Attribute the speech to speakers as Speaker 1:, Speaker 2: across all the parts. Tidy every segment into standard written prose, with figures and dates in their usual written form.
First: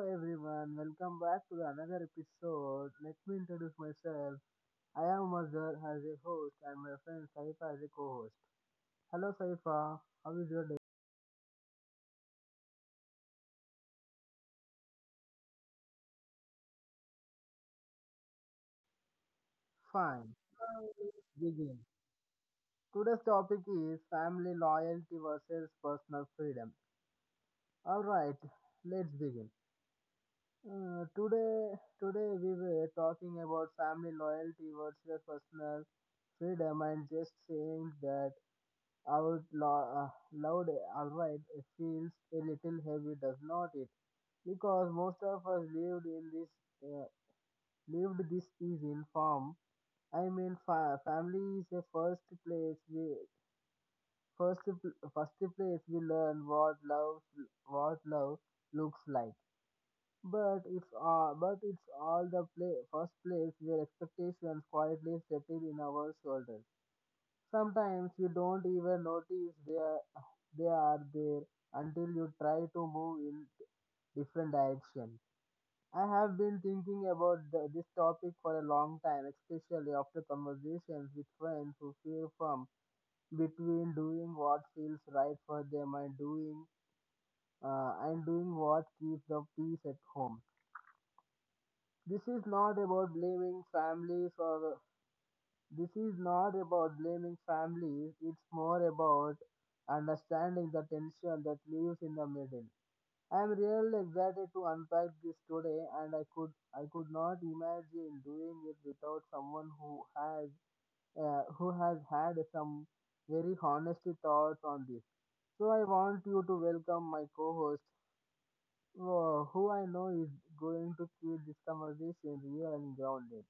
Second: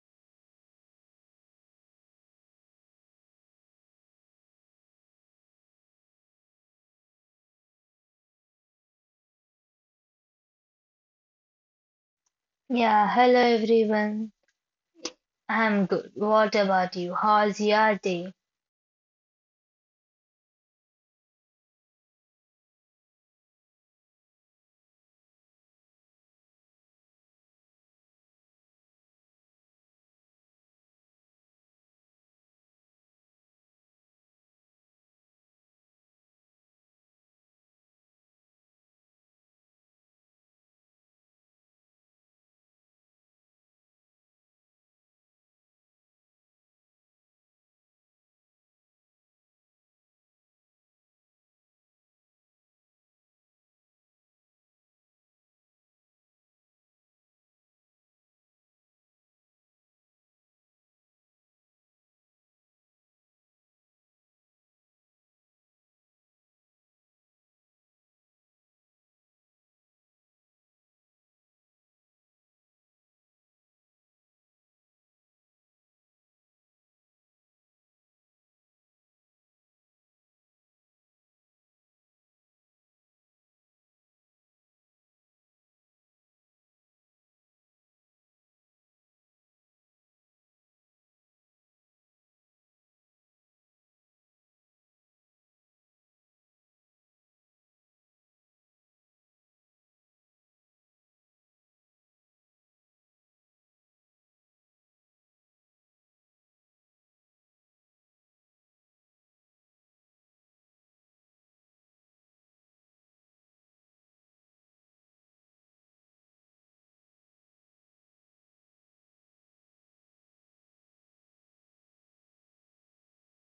Speaker 1: everyone, welcome back to the another episode. Let me introduce myself. I am Mazhar as a host and my friend Saifa as a co-host. Hello Saifa, how is your day?
Speaker 2: Yeah, hello everyone. I'm good. What about you? How's your day?
Speaker 1: Fine. Now let's begin. Today's topic is family loyalty versus personal freedom. All right, let's begin. Today we were talking about family loyalty versus personal freedom and just saying that out loud, alright, it feels a little heavy, does not it? Because most of us lived in this, uh, lived this is in farm. I mean, family is the first place we, first place we learn what love looks like. But it's all the play, first place where expectations quietly settle in our shoulders. Sometimes you don't even notice they are there until you try to move in different direction. I have been thinking about this topic for a long time, especially after conversations with friends who feel from between doing what feels right for them and doing what keeps the peace at home. This is not about blaming families or This is not about blaming families, it's more about understanding the tension that lives in the middle. I'm really excited to unpack this today and I could not imagine doing it without someone who has had some very honest thoughts on this. So I want you to welcome my co-host, who I know is going to keep this conversation real and grounded.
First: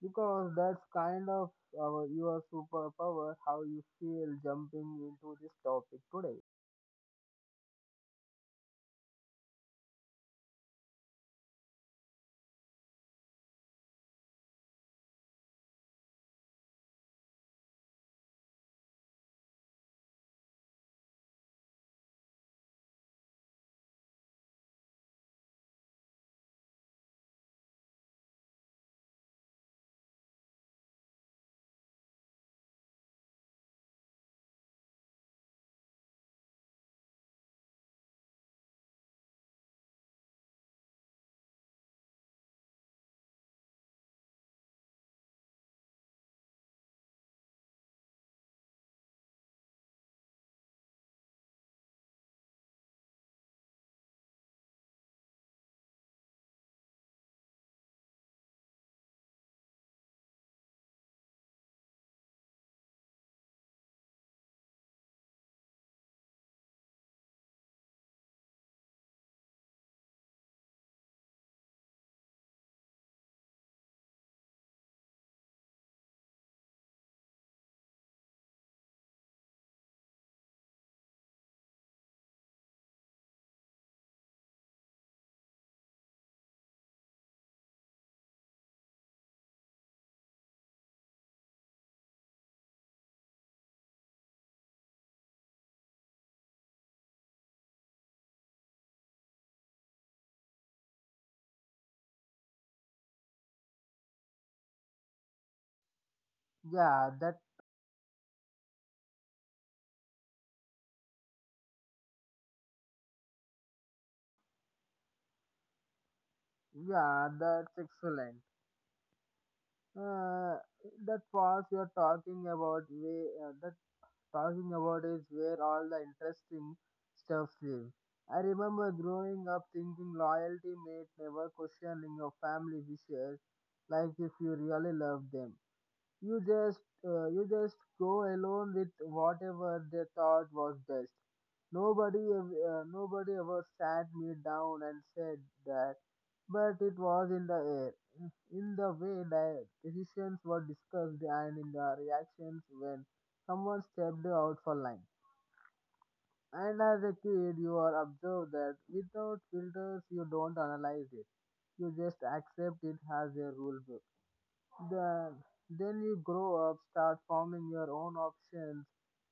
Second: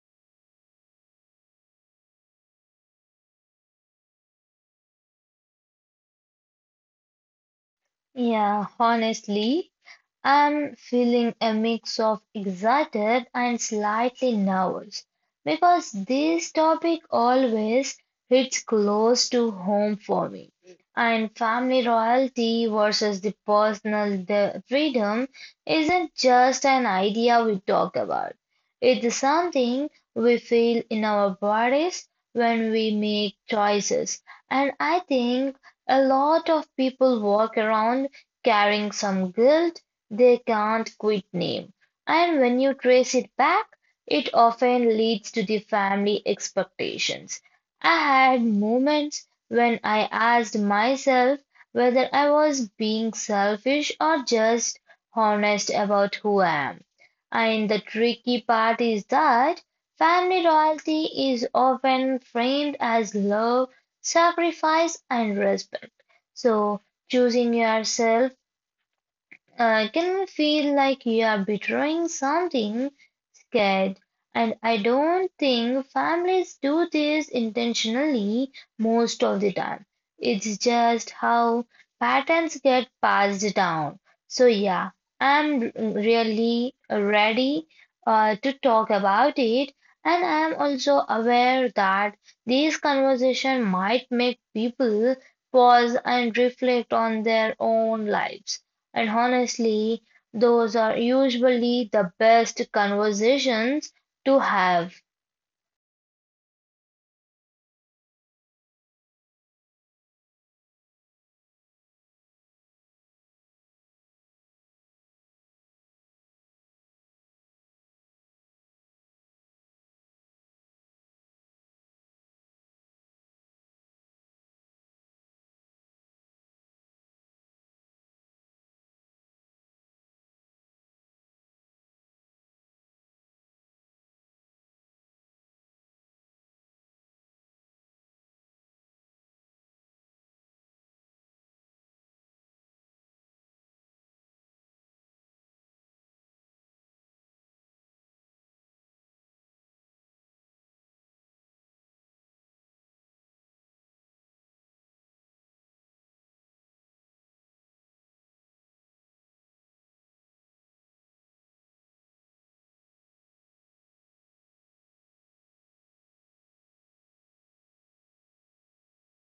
Speaker 1: Because that's kind of your superpower, how you feel jumping into this topic today.
Speaker 2: Yeah, honestly, I'm feeling a mix of excited and slightly nervous because this topic always hits close to home for me. And family royalty versus the personal freedom isn't just an idea we talk about. It's something we feel in our bodies when we make choices. And I think a lot of people walk around carrying some guilt they can't quit name, and when you trace it back, it often leads to the family expectations. I had moments when I asked myself whether I was being selfish or just honest about who I am. And the tricky part is that family loyalty is often framed as love, sacrifice, and respect. So choosing yourself I can feel like you are betraying something scared. And I don't think families do this intentionally most of the time. It's just how patterns get passed down. So, yeah, I'm really ready to talk about it. And I'm also aware that this conversation might make people pause and reflect on their own lives. And honestly, those are usually the best conversations to have.
Speaker 1: Yeah, that yeah, that's excellent. Uh, that was you're talking about way, that talking about is where all the interesting stuff live. I remember growing up thinking loyalty made never questioning your family wishes, like if you really love them. You just you just go alone with whatever they thought was best. Nobody ever sat me down and said that, but it was in the air, in the way that decisions were discussed and in the reactions when someone stepped out for line. And as a kid, you are observed that without filters, you don't analyze it. You just accept it as a rule book then, then you grow up, start forming your own options,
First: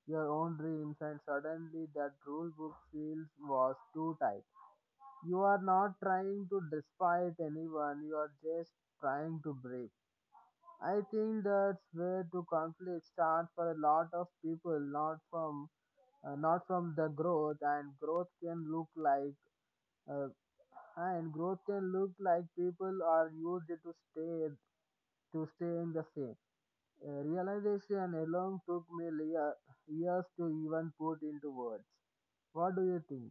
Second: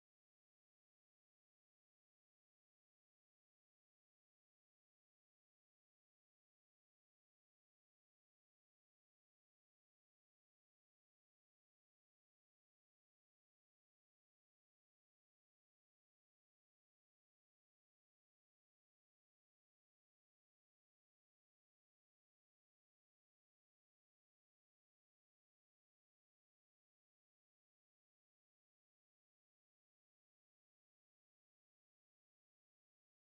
Speaker 1: your own dreams, and suddenly that rule book feels was too tight. You are not trying to despite anyone, you are just trying to break. I think that's where to conflict start for a lot of people, not from not from the growth, and growth can look like uh, people are used to staying the same, a realization alone took me years to even put into words. What do you think?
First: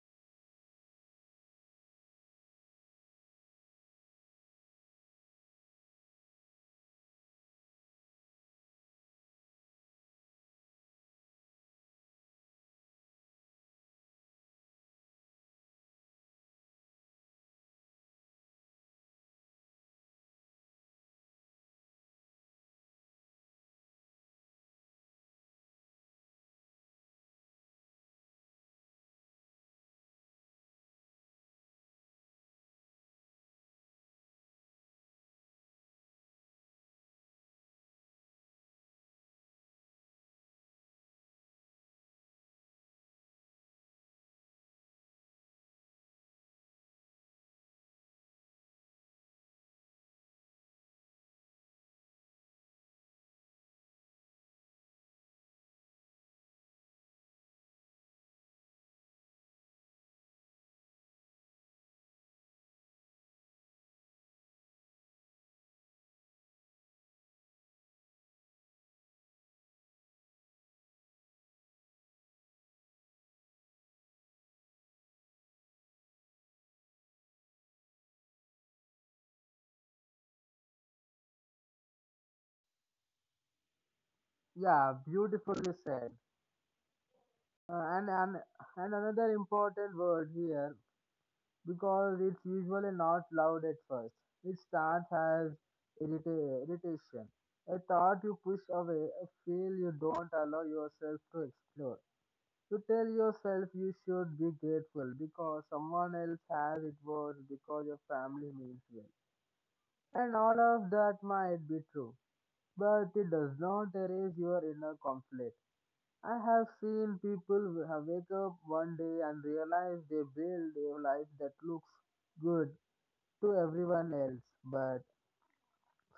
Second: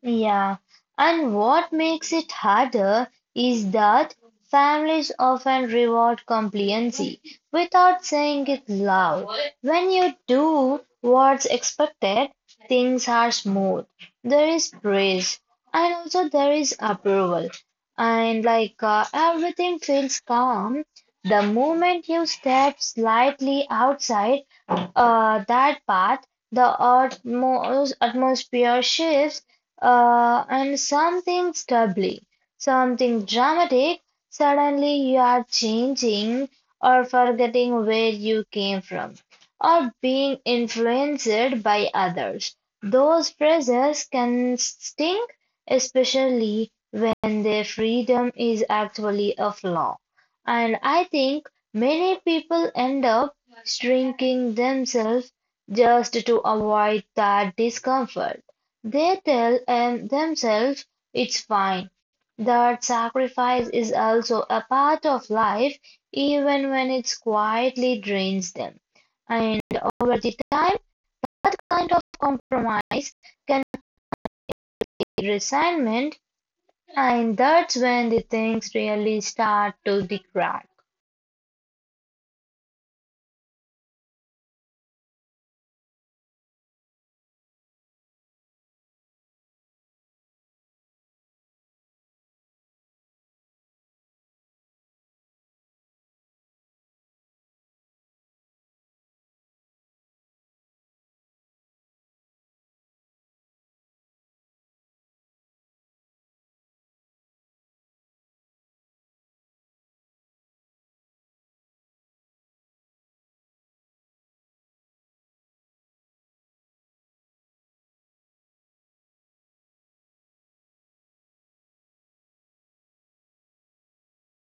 Speaker 2: Yeah, and what makes it harder is that families often reward compliancy without saying it loud. When you do what's expected, things are smooth. There is praise, and also there is approval. And like everything feels calm, the moment you step slightly outside that path, the atmosphere shifts and something stubbly, something dramatic, suddenly you are changing or forgetting where you came from, or being influenced by others. Those phrases can sting, especially when their freedom is actually a flaw. And I think many people end up shrinking themselves just to avoid that discomfort. They tell and themselves it's fine, that sacrifice is also a part of life, even when it quietly drains them. And over the time, kind of compromise can be resignment, and that's when the things really start to the crack.
Speaker 1: Yeah, beautifully said. Uh, and, and and another important word here because it's usually not loud at first. It starts as irritation, a thought you push away, a feel you don't allow yourself to explore. You tell yourself you should be grateful because someone else has it worse because your family means well. And all of that might be true, but it does not erase your inner conflict. I have seen people w- have wake up one day and realize they build a life that looks good to everyone else but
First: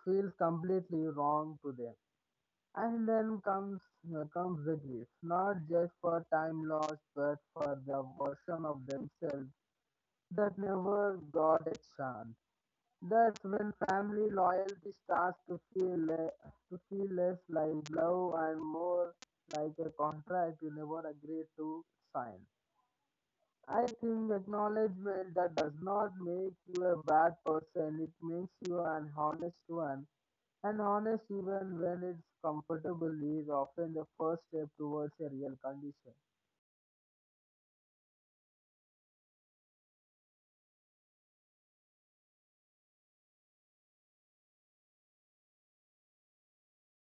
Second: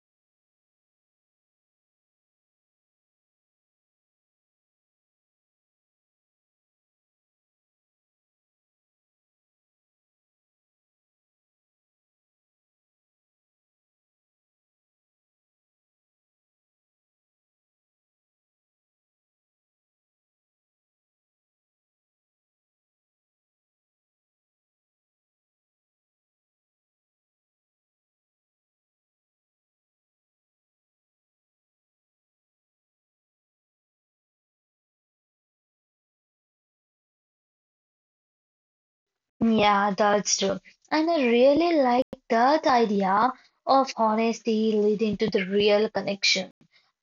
Speaker 1: feels completely wrong to them. And then comes the grief, not just for time lost, but for the version of themselves that never got a chance. That's when family loyalty starts to feel to feel less like love and more like a contract you never agreed to sign. I think acknowledgement that does not make you a bad person. It makes you an honest one. And honest even when it's comfortable is often the first step towards a real condition.
Speaker 2: Yeah, that's true. And I really like that idea of honesty leading to the real connection.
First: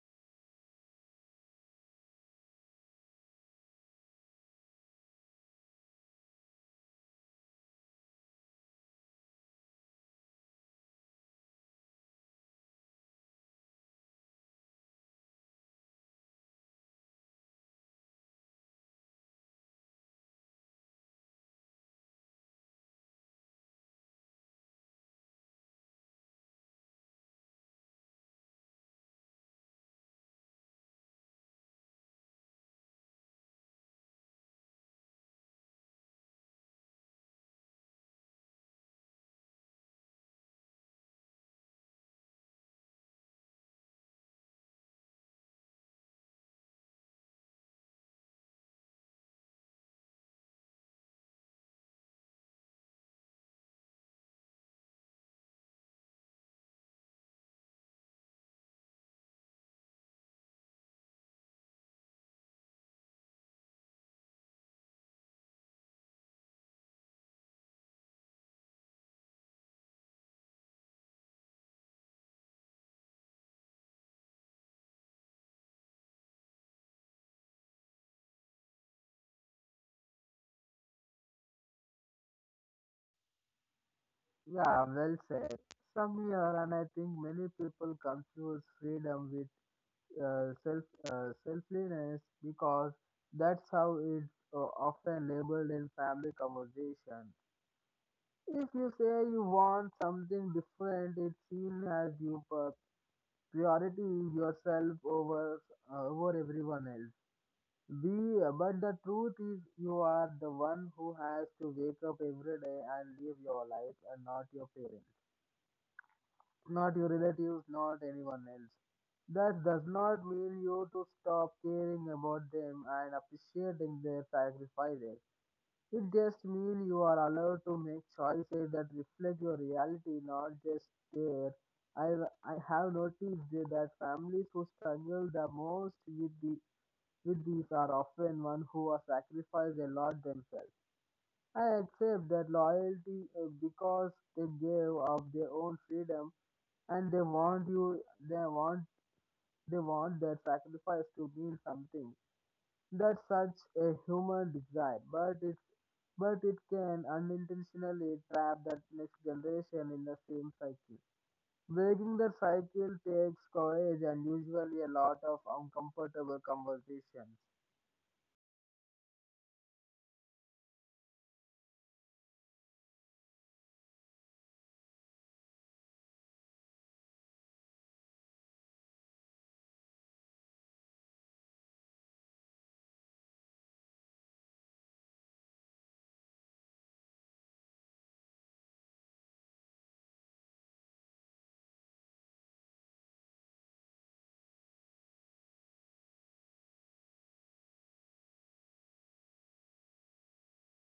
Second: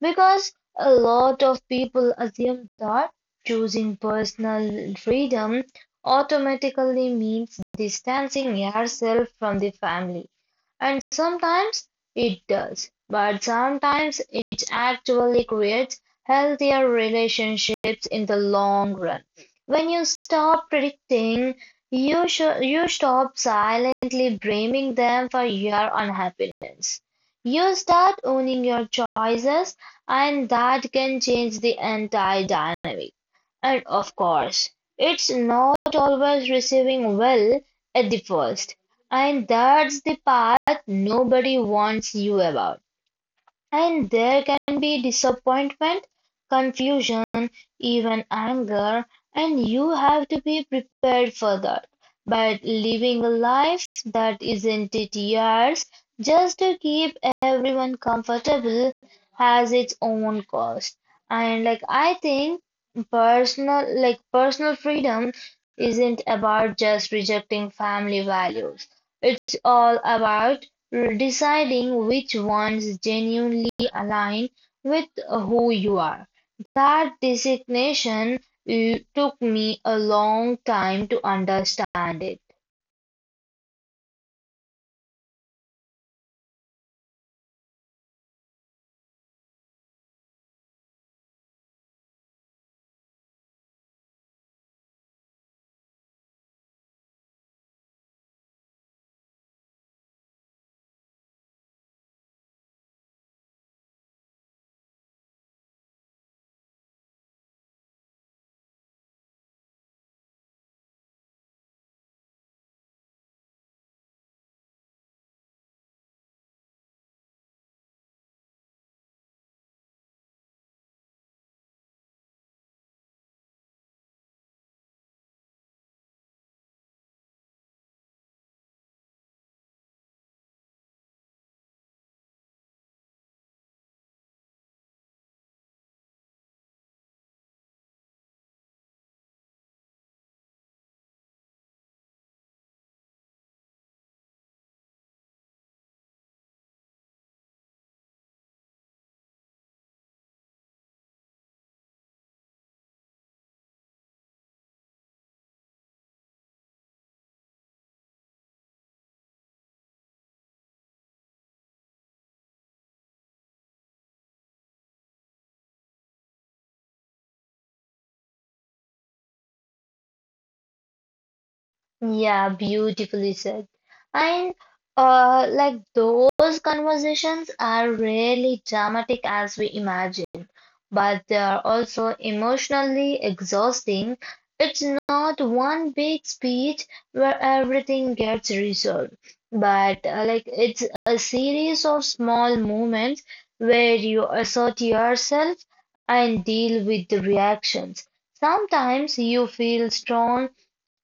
Speaker 2: Because a lot of people assume that choosing personal freedom automatically means distancing yourself from the family. And sometimes it does, but sometimes it actually creates healthier relationships in the long run. When you stop predicting, you stop silently blaming them for your unhappiness. You start owning your choices and that can change the entire dynamic. And of course, it's not always receiving well at the first, and that's the part nobody warns you about. And there can be disappointment, confusion, even anger, and you have to be prepared for that. But living a life that isn't it yours, just to keep everyone comfortable, has its own cost. And like I think personal freedom isn't about just rejecting family values. It's all about deciding which ones genuinely align with who you are. That designation took me a long time to understand it.
Speaker 1: Yeah, well said. Some here and I think many people confuse freedom with uh, self selflessness because that's how it's often labeled in family conversation. If you say you want something different, it's seen as you priority yourself over over everyone else. But the truth is, you are the one who has to wake up every day and live your life, and not your parents, not your relatives, not anyone else. That does not mean you to stop caring about them and appreciating their sacrifices. It just means you are allowed to make choices that reflect your reality, not just their. I, I have noticed that families who struggle the most with these are often one who are sacrificed a lot themselves. I accept that loyalty because they gave up their own freedom and they want you they want they want their sacrifice to mean something, that's such a human desire but it can unintentionally trap that next generation in the same cycle. Breaking that cycle takes courage and usually a lot of uncomfortable conversations.
Speaker 2: Yeah, beautifully said. And those conversations are really dramatic as we imagine. But they are also emotionally exhausting. It's not one big speech where everything gets resolved, but it's a series of small moments where you assert yourself and deal with the reactions. Sometimes you feel strong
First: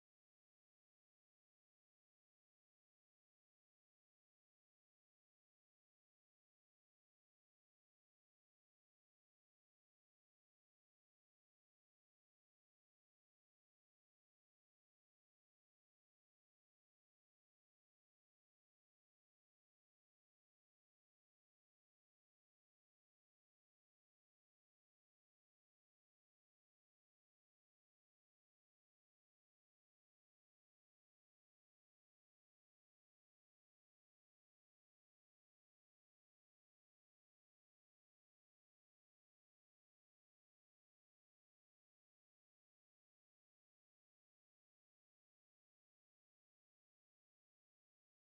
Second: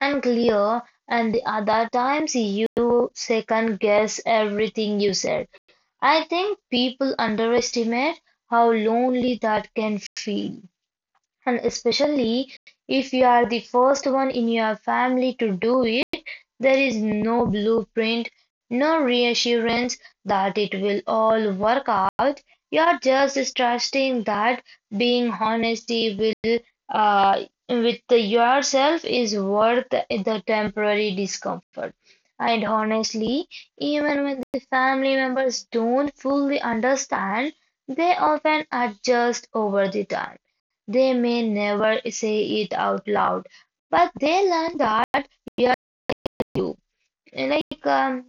Speaker 2: and clear, and the other times you second guess everything you said. I think people underestimate how lonely that can feel, and especially if you are the first one in your family to do it, there is no blueprint, no reassurance that it will all work out. You are just trusting that being honesty will uh, with yourself is worth the temporary discomfort. And honestly, even when the family members don't fully understand, they often adjust over the time. They may never say it out loud, but they learn that we are you. Like, um,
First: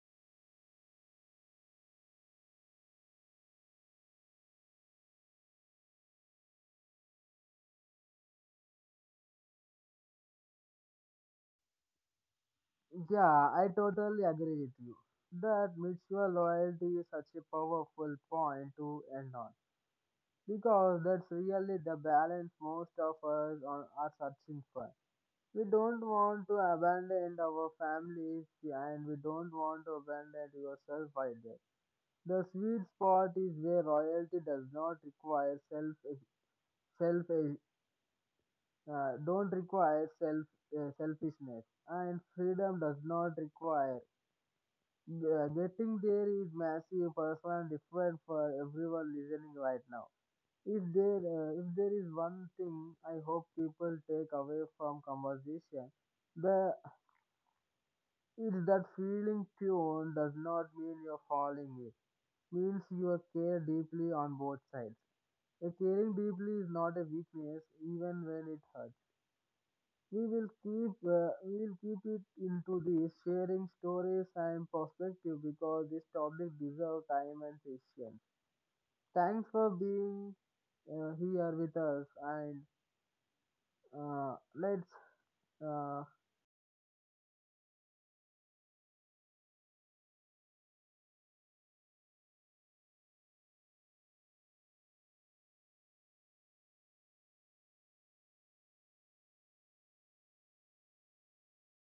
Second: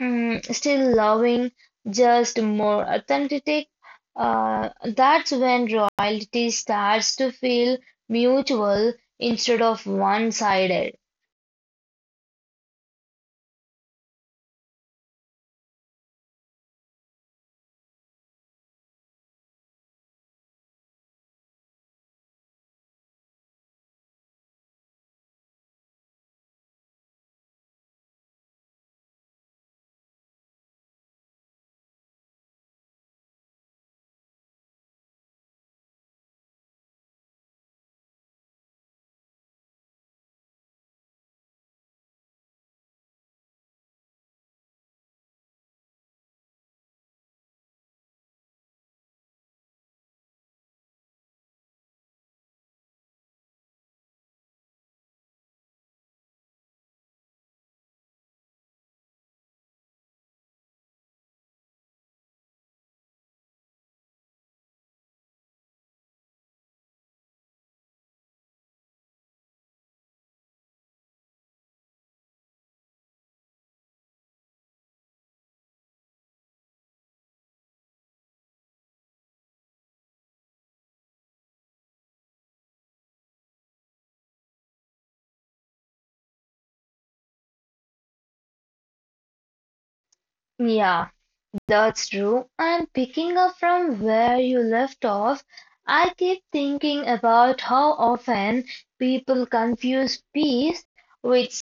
Speaker 2: mm, still loving, just more authentic. Uh, that's when royalty starts to feel mutual instead of one-sided.
Speaker 1: Yeah, I totally agree with you, that mutual loyalty is such a powerful point to end on. Because that's really the balance most of us are searching for. We don't want to abandon our families and we don't want to abandon yourself either. The sweet spot is where royalty does not require self self don't require self selfishness and freedom does not require. Getting there is massive personal different for everyone listening right now. If there is one thing I hope people take away from conversation, the it's that feeling tune does not mean you're falling it. Means you are care deeply on both sides. A caring deeply is not a weakness, even when it hurts. We will keep it into this sharing stories and perspective because this topic deserves time and patience. Thanks for being here with us and let's Uh,
Speaker 2: Yeah, that's true. And picking up from where you left off, I keep thinking about how often people confuse peace with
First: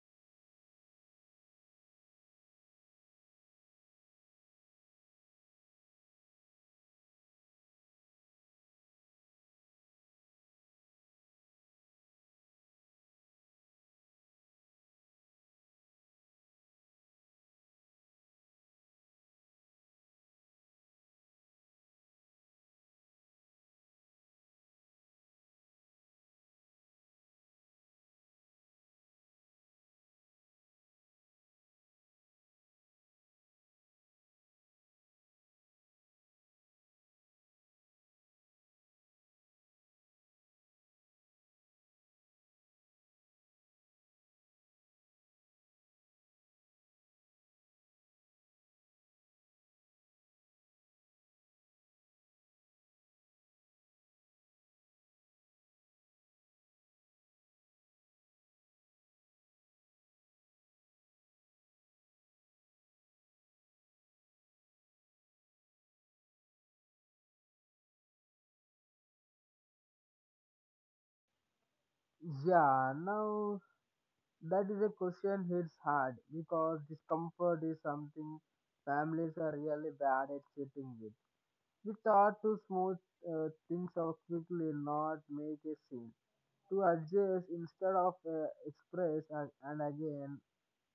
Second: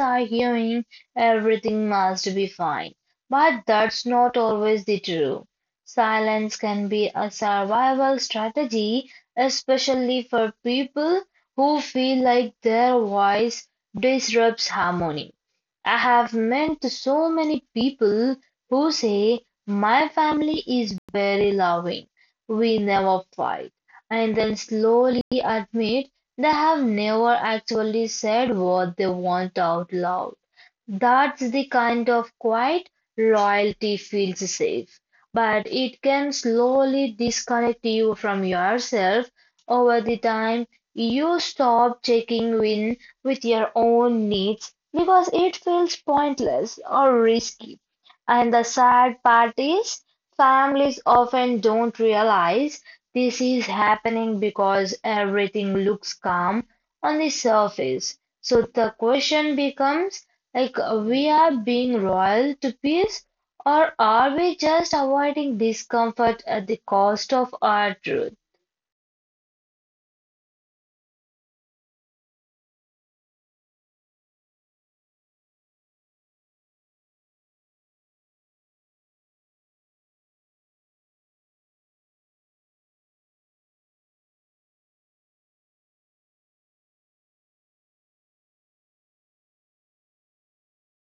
Speaker 2: are hearing everything must be fine, but that's not always the truth. Silence can be a survival strategy, especially for people who feel like their voice disrupts harmony. I have met so many people who say, my family is very loving, we never fight, and then slowly admit they have never actually said what they want out loud. That's the kind of quiet loyalty feels safe, but it can slowly disconnect you from yourself over the time you stop checking in with your own needs because it feels pointless or risky. And the sad part is, families often don't realize this is happening because everything looks calm on the surface. So the question becomes like we are being loyal to peace or are we just avoiding discomfort at the cost of our truth?
Speaker 1: yeah, now, that is a question hits hard because discomfort is something families are really bad at sitting with. We thought to smooth things out quickly, not make a scene. To adjust instead of express, and again,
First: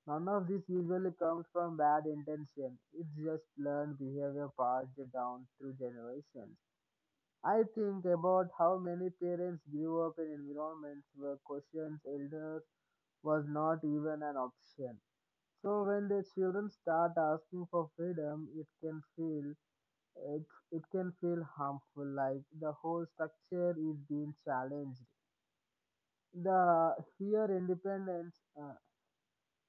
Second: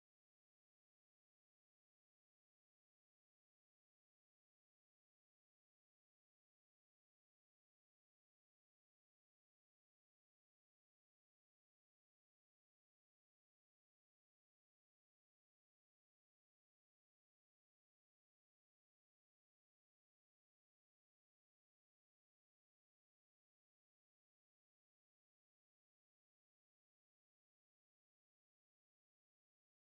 Speaker 1: none of this usually comes from bad intention. It's just learned behavior passed down through generations. I think about how many parents grew up in environments where questions elders was not even an option. So when the children start asking for freedom, it can it, feel harmful, like the whole structure is being challenged. The here independence, uh,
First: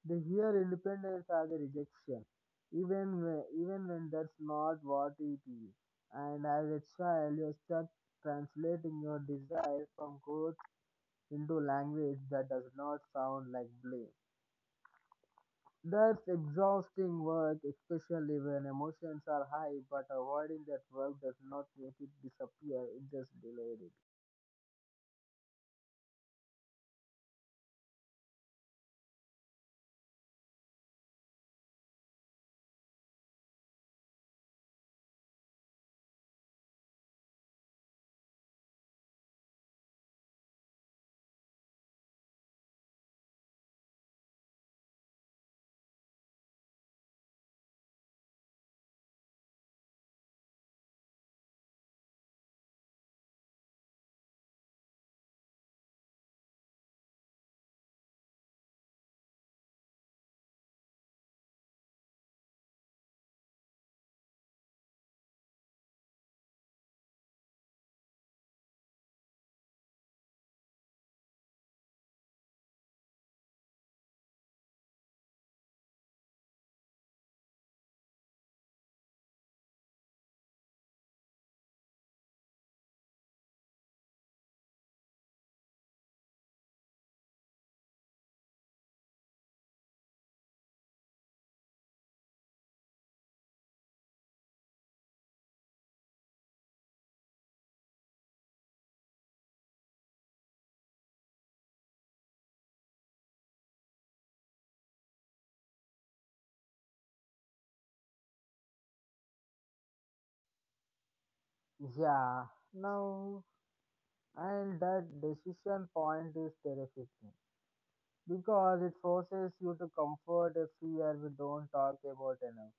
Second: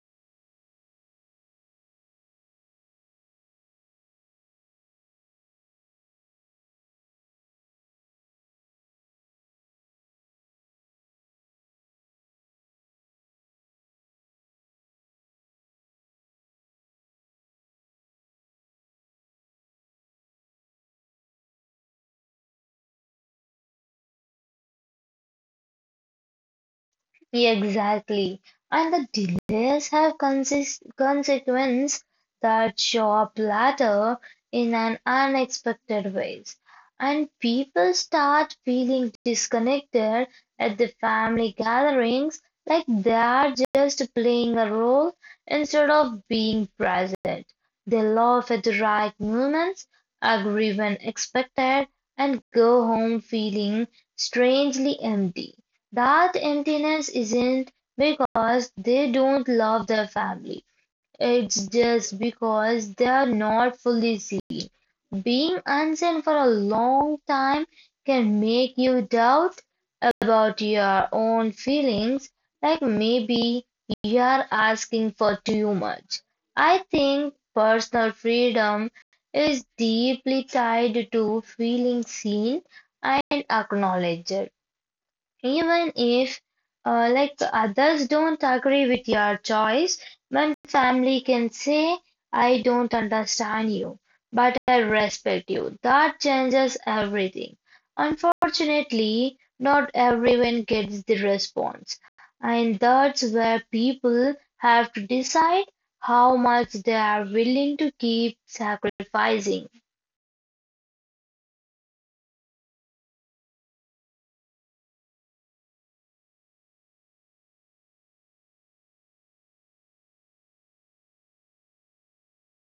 Speaker 1: the here independence are the rejection, even when that's not what it is. And as a child, you're stuck translating your desire from growth into language that does not sound like blame. That's exhausting work, especially when emotions are high, but avoiding that work does not make it disappear, it just delayed it.
Speaker 2: Yeah, exactly. And the delays have consist consequence that show up later in an unexpected ways. And people start feeling disconnected at the family gatherings, like they are just playing a role instead of being present. They laugh at the right moments, agree when expected, and go home feeling strangely empty. That emptiness isn't because they don't love their family. It's just because they're not fully seen. Being unseen for a long time can make you doubt about your own feelings, like maybe you're asking for too much. I think personal freedom is deeply tied to feeling seen and acknowledged. Even if, others don't agree with your choice, one family can say, I don't understand you, but I respect you. That changes everything. Unfortunately, not everyone gets the response, and that's where people have to decide how much they are willing to keep sacrificing.
Speaker 1: Yeah, now, and that decision point is terrifying because it forces you to comfort a fear we don't talk about enough.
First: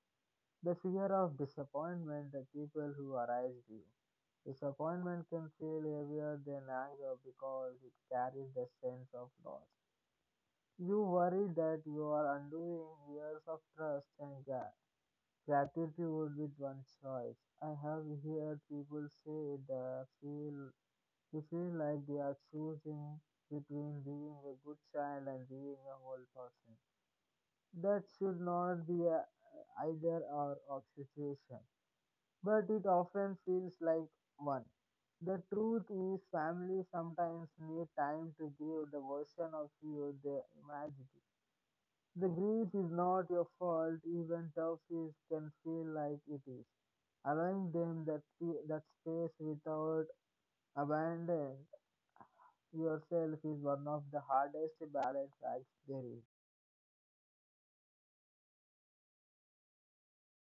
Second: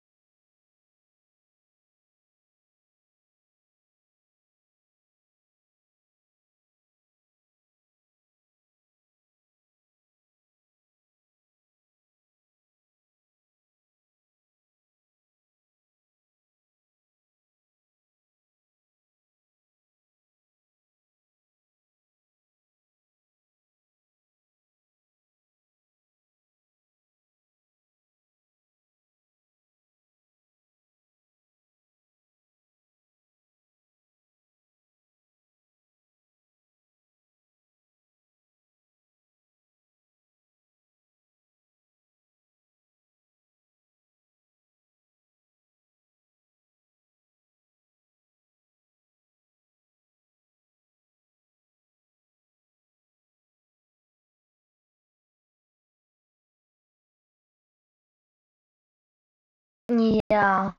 Speaker 1: The fear of disappointment, the people who arise you. Disappointment can feel heavier than anger because it carries the sense of loss. You worry that you are undoing years of trust and gratitude with one choice. I have heard people say feel they feel like they are choosing between being a good child and being a whole person. That should not be a either or of situation, but it often feels like one. The truth is, family sometimes need time to give the version of you they imagined, the grief is not your fault, even toughies can feel like it is. Allowing them that space without abandoning yourself is one of the hardest balance acts there is.
Speaker 2: Yeah.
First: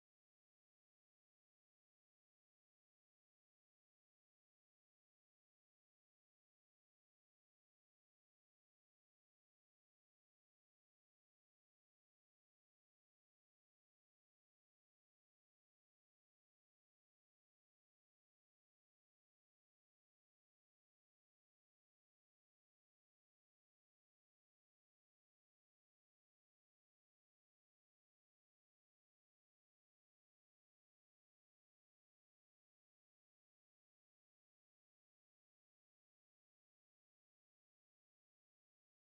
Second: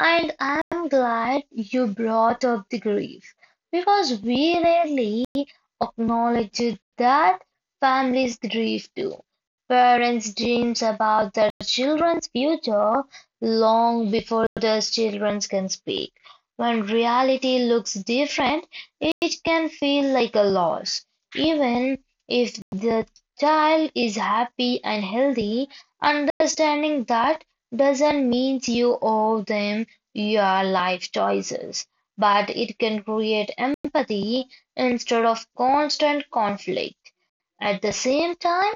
Speaker 2: And I'm glad you brought up the grief, because we rarely acknowledge that families grieve too; parents dream about their children's future long before their children can speak. When reality looks different, it can feel like a loss. Even if the child is happy and healthy, understanding that doesn't mean you owe them your life choices, but it can create empathy instead of constant conflict. At the same time,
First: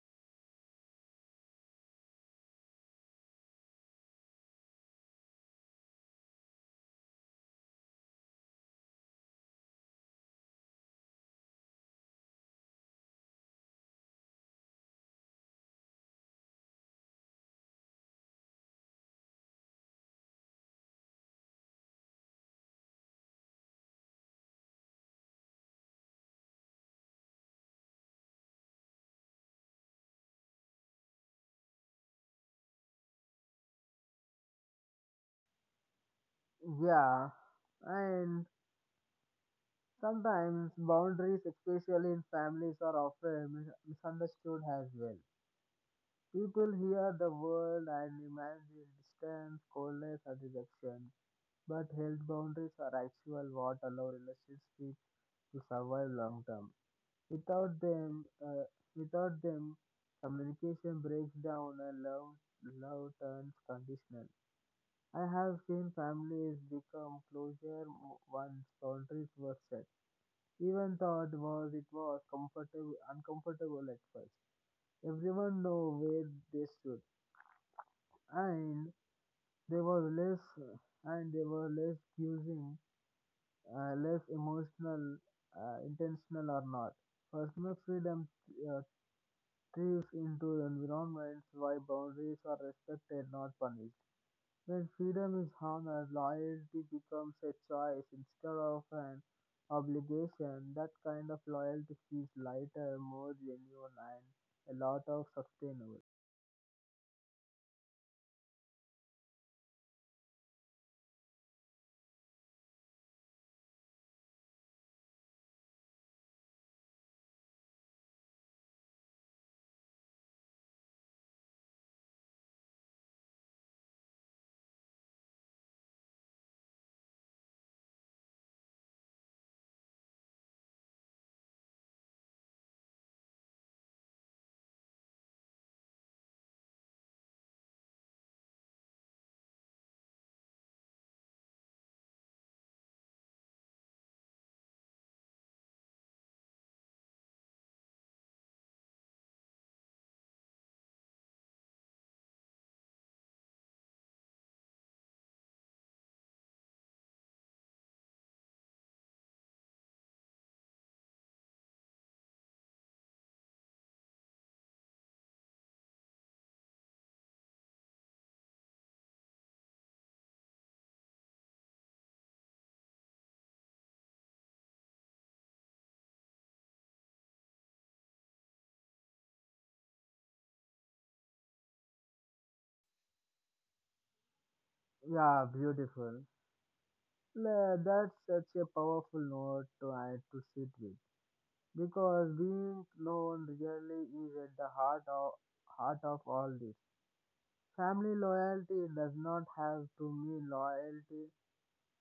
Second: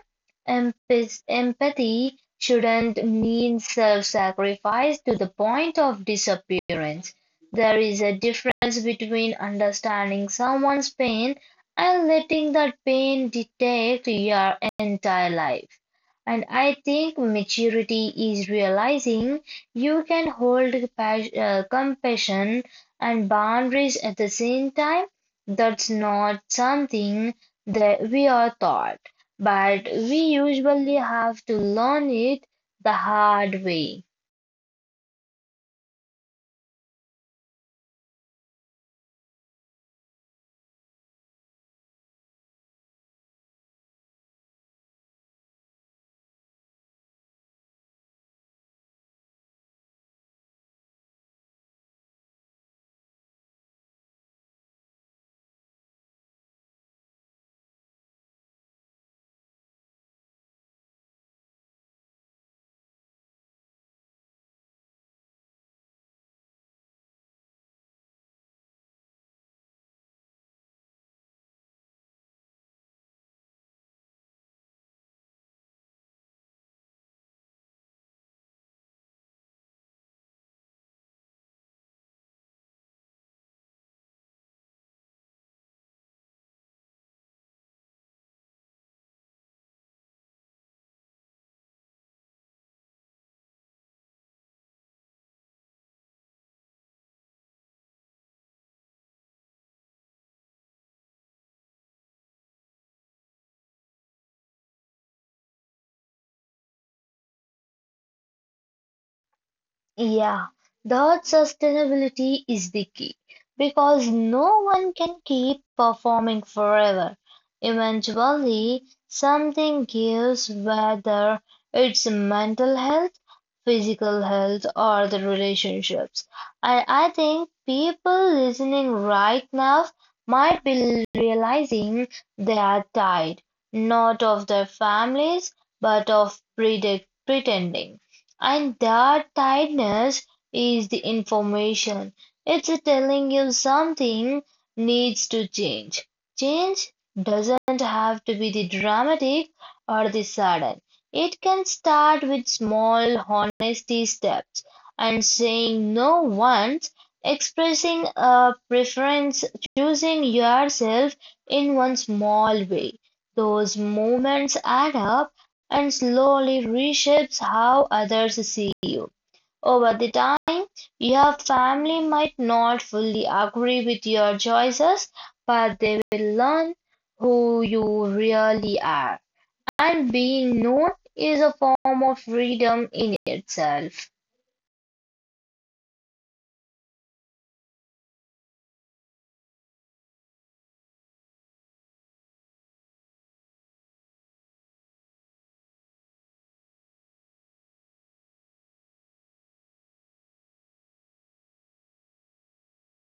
Speaker 2: empath- empathy shouldn't mean self-sacrifice to the point of disappearance. There is a difference between understanding someone's pain and letting that pain dictate your entire life. And I think maturity is realizing you can hold compassion and boundaries at the same time. That's not something that we are taught, but we usually have to learn it the hard way.
Speaker 1: Yeah, and sometimes boundaries, especially in families, are often misunderstood as well. People hear the word and imagine distance, coldness, and rejection, but health boundaries are actual what allow relationships to survive long term. Without them, uh, without them, communication breaks down and love turns conditional. I have seen families become closure once boundaries were set. Even though it was comfortable uncomfortable at first. Everyone know where they stood, and there was less and they were less using, less emotional, intentional or not. Personal freedom uh, thrives into environments where boundaries are respected, not punished. When freedom is honored, loyalty becomes a choice instead of an obligation. That kind of loyalty feels lighter, more genuine, and a lot of sustainable.
Speaker 2: Yeah, the sustainability is the key because no one can keep performing forever. Eventually, something gives, whether it's mental health, physical health, or the relationships. I think people listening right now might be realizing they are tired, not of their families, but of pretending. And that tiredness is the information. It's telling you something needs to change. Change doesn't have to be the dramatic or the sudden. It can start with small honesty steps and saying no once, expressing a preference, choosing yourself in one small way. Those moments add up and slowly reshapes how others see you. Over the time, your family might not fully agree with your choices, but they will learn who you really are. And being known is a form of freedom in itself.
Speaker 1: Yeah, beautiful. That's such a powerful note to add to sit with because being known really is at the heart of all this. Family loyalty does not have to mean loyalty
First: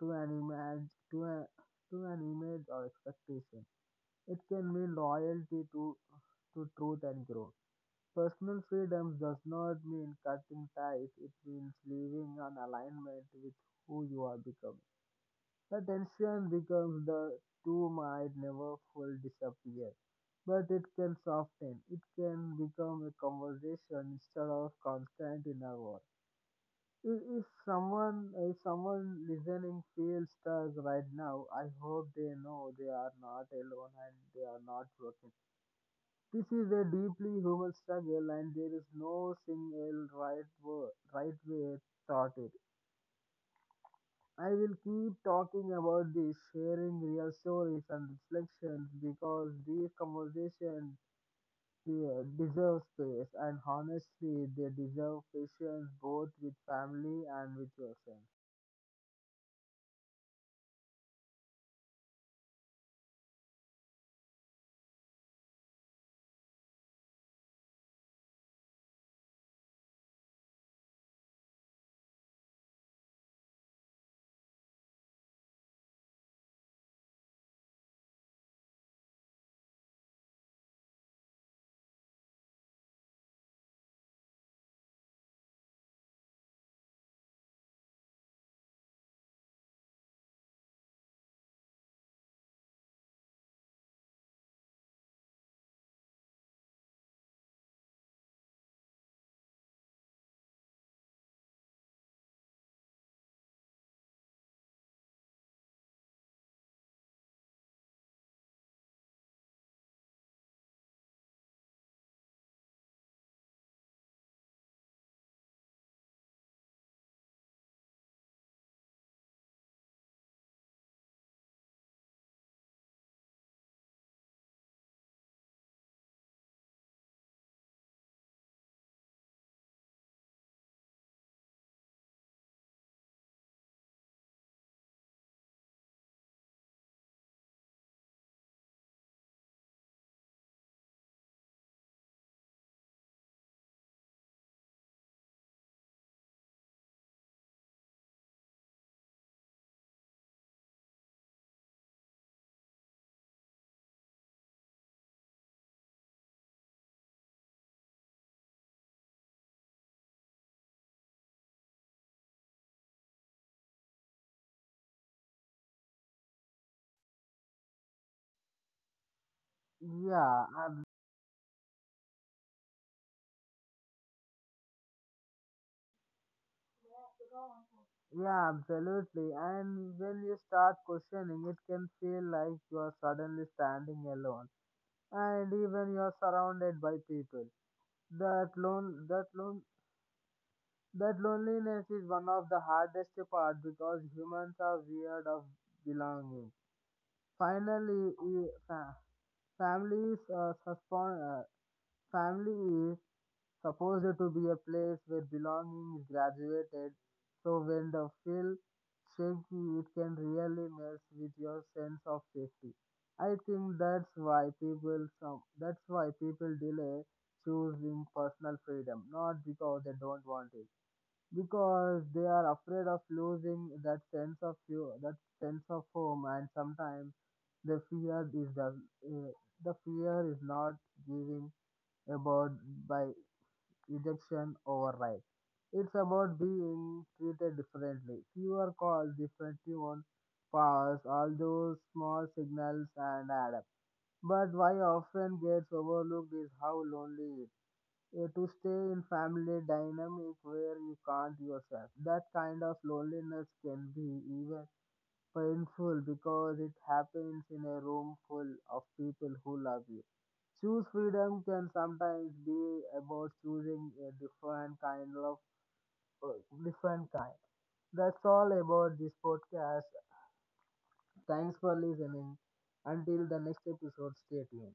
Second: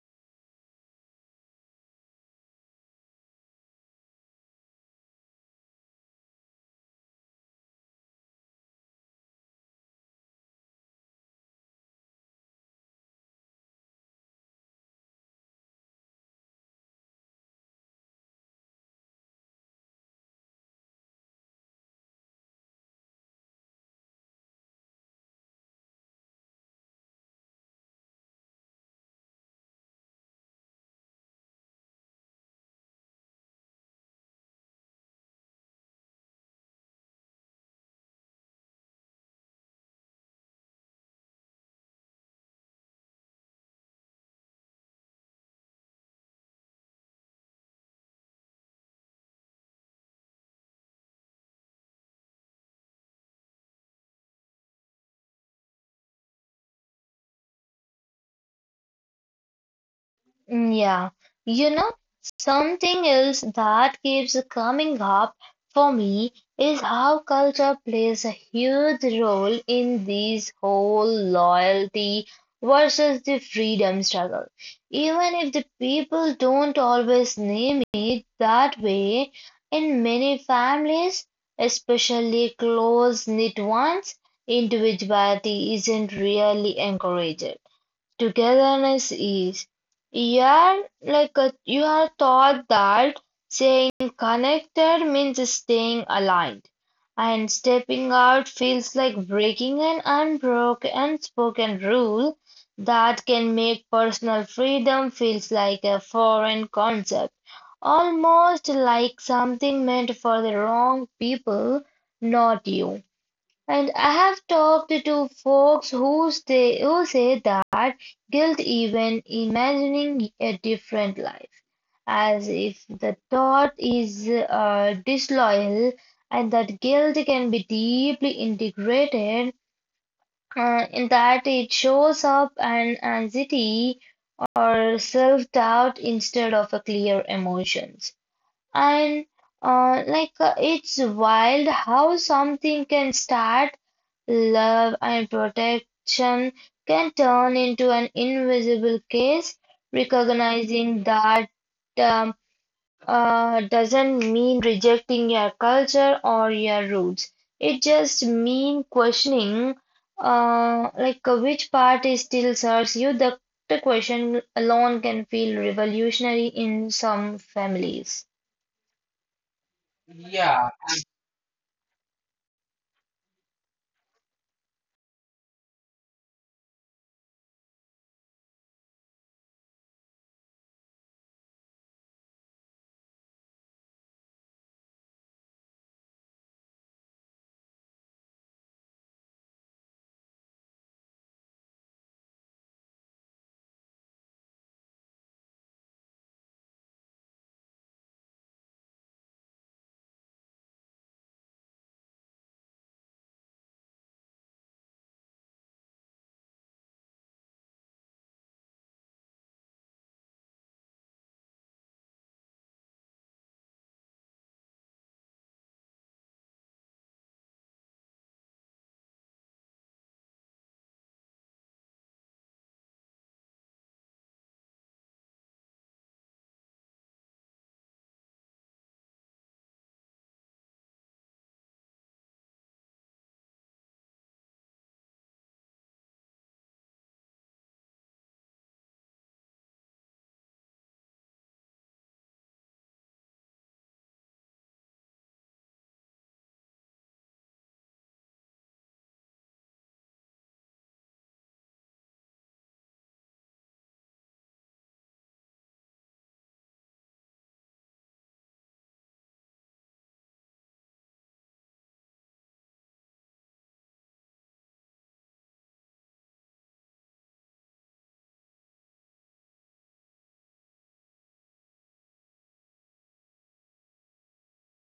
Speaker 1: to an image to, a, to an image or expectation. It can mean loyalty to truth and growth. Personal freedom does not mean cutting ties, it means living an alignment with who you are becoming. The tension becomes the two might never fully disappear, but it can soften. It can become a conversation instead of constant inner war. If someone listening feels stuck right now, I hope they know they are not alone and they are not broken. This is a deeply human struggle, and there is no single right way to start it. I will keep talking about this, sharing real stories and reflections because these conversations deserve space, and honestly, they deserve patience both with family and with yourself.
Speaker 2: Yeah, you know, something else that keeps coming up for me is how culture plays a huge role in this whole loyalty versus the freedom struggle. Even if the people don't always name it that way, in many families, especially close knit ones, individuality isn't really encouraged. Togetherness is. You are like a, you are taught that saying connected means staying aligned, and stepping out feels like breaking an unbroken unspoken rule that can make personal freedom feels like a foreign concept, almost like something meant for the wrong people, not you. And I have talked to folks who say that guilt, even imagining a different life, as if the thought is disloyal, and that guilt can be deeply integrated in that it shows up an anxiety or self-doubt instead of a clear emotions. And it's wild how something can start love, and protection can turn into an invisible case, recognizing that um, doesn't mean rejecting your culture or your roots. It just means questioning, which part is still serves you. The question alone can feel revolutionary in some families.
Speaker 1: Yeah, uh, Yeah, absolutely. And when you start questioning, it can feel like you are suddenly standing alone, and even you are surrounded by people. That lone, that lone, that loneliness is one of the hardest part because humans are weird of belonging. Finally, families suspend. Family supposed to be a place where belonging is graduated. So when the feel shaky, it can really mess with your sense of safety. I think that's why people delay choosing personal freedom, not because they don't want it, because they are afraid of losing that sense of home, and sometimes the fear is the uh, the fear is not giving about by ejection override. It's about being treated differently. Fewer calls, different tune, powers, all those small signals and add up. But why often gets overlooked is how lonely it is. To stay in family dynamic where you can't yourself. That kind of loneliness can be even painful because it happens in a room full of people who love you. Choose freedom can sometimes be about choosing a different kind of uh, different kind. That's all about this podcast. Thanks for listening. Until the next episode, stay tuned.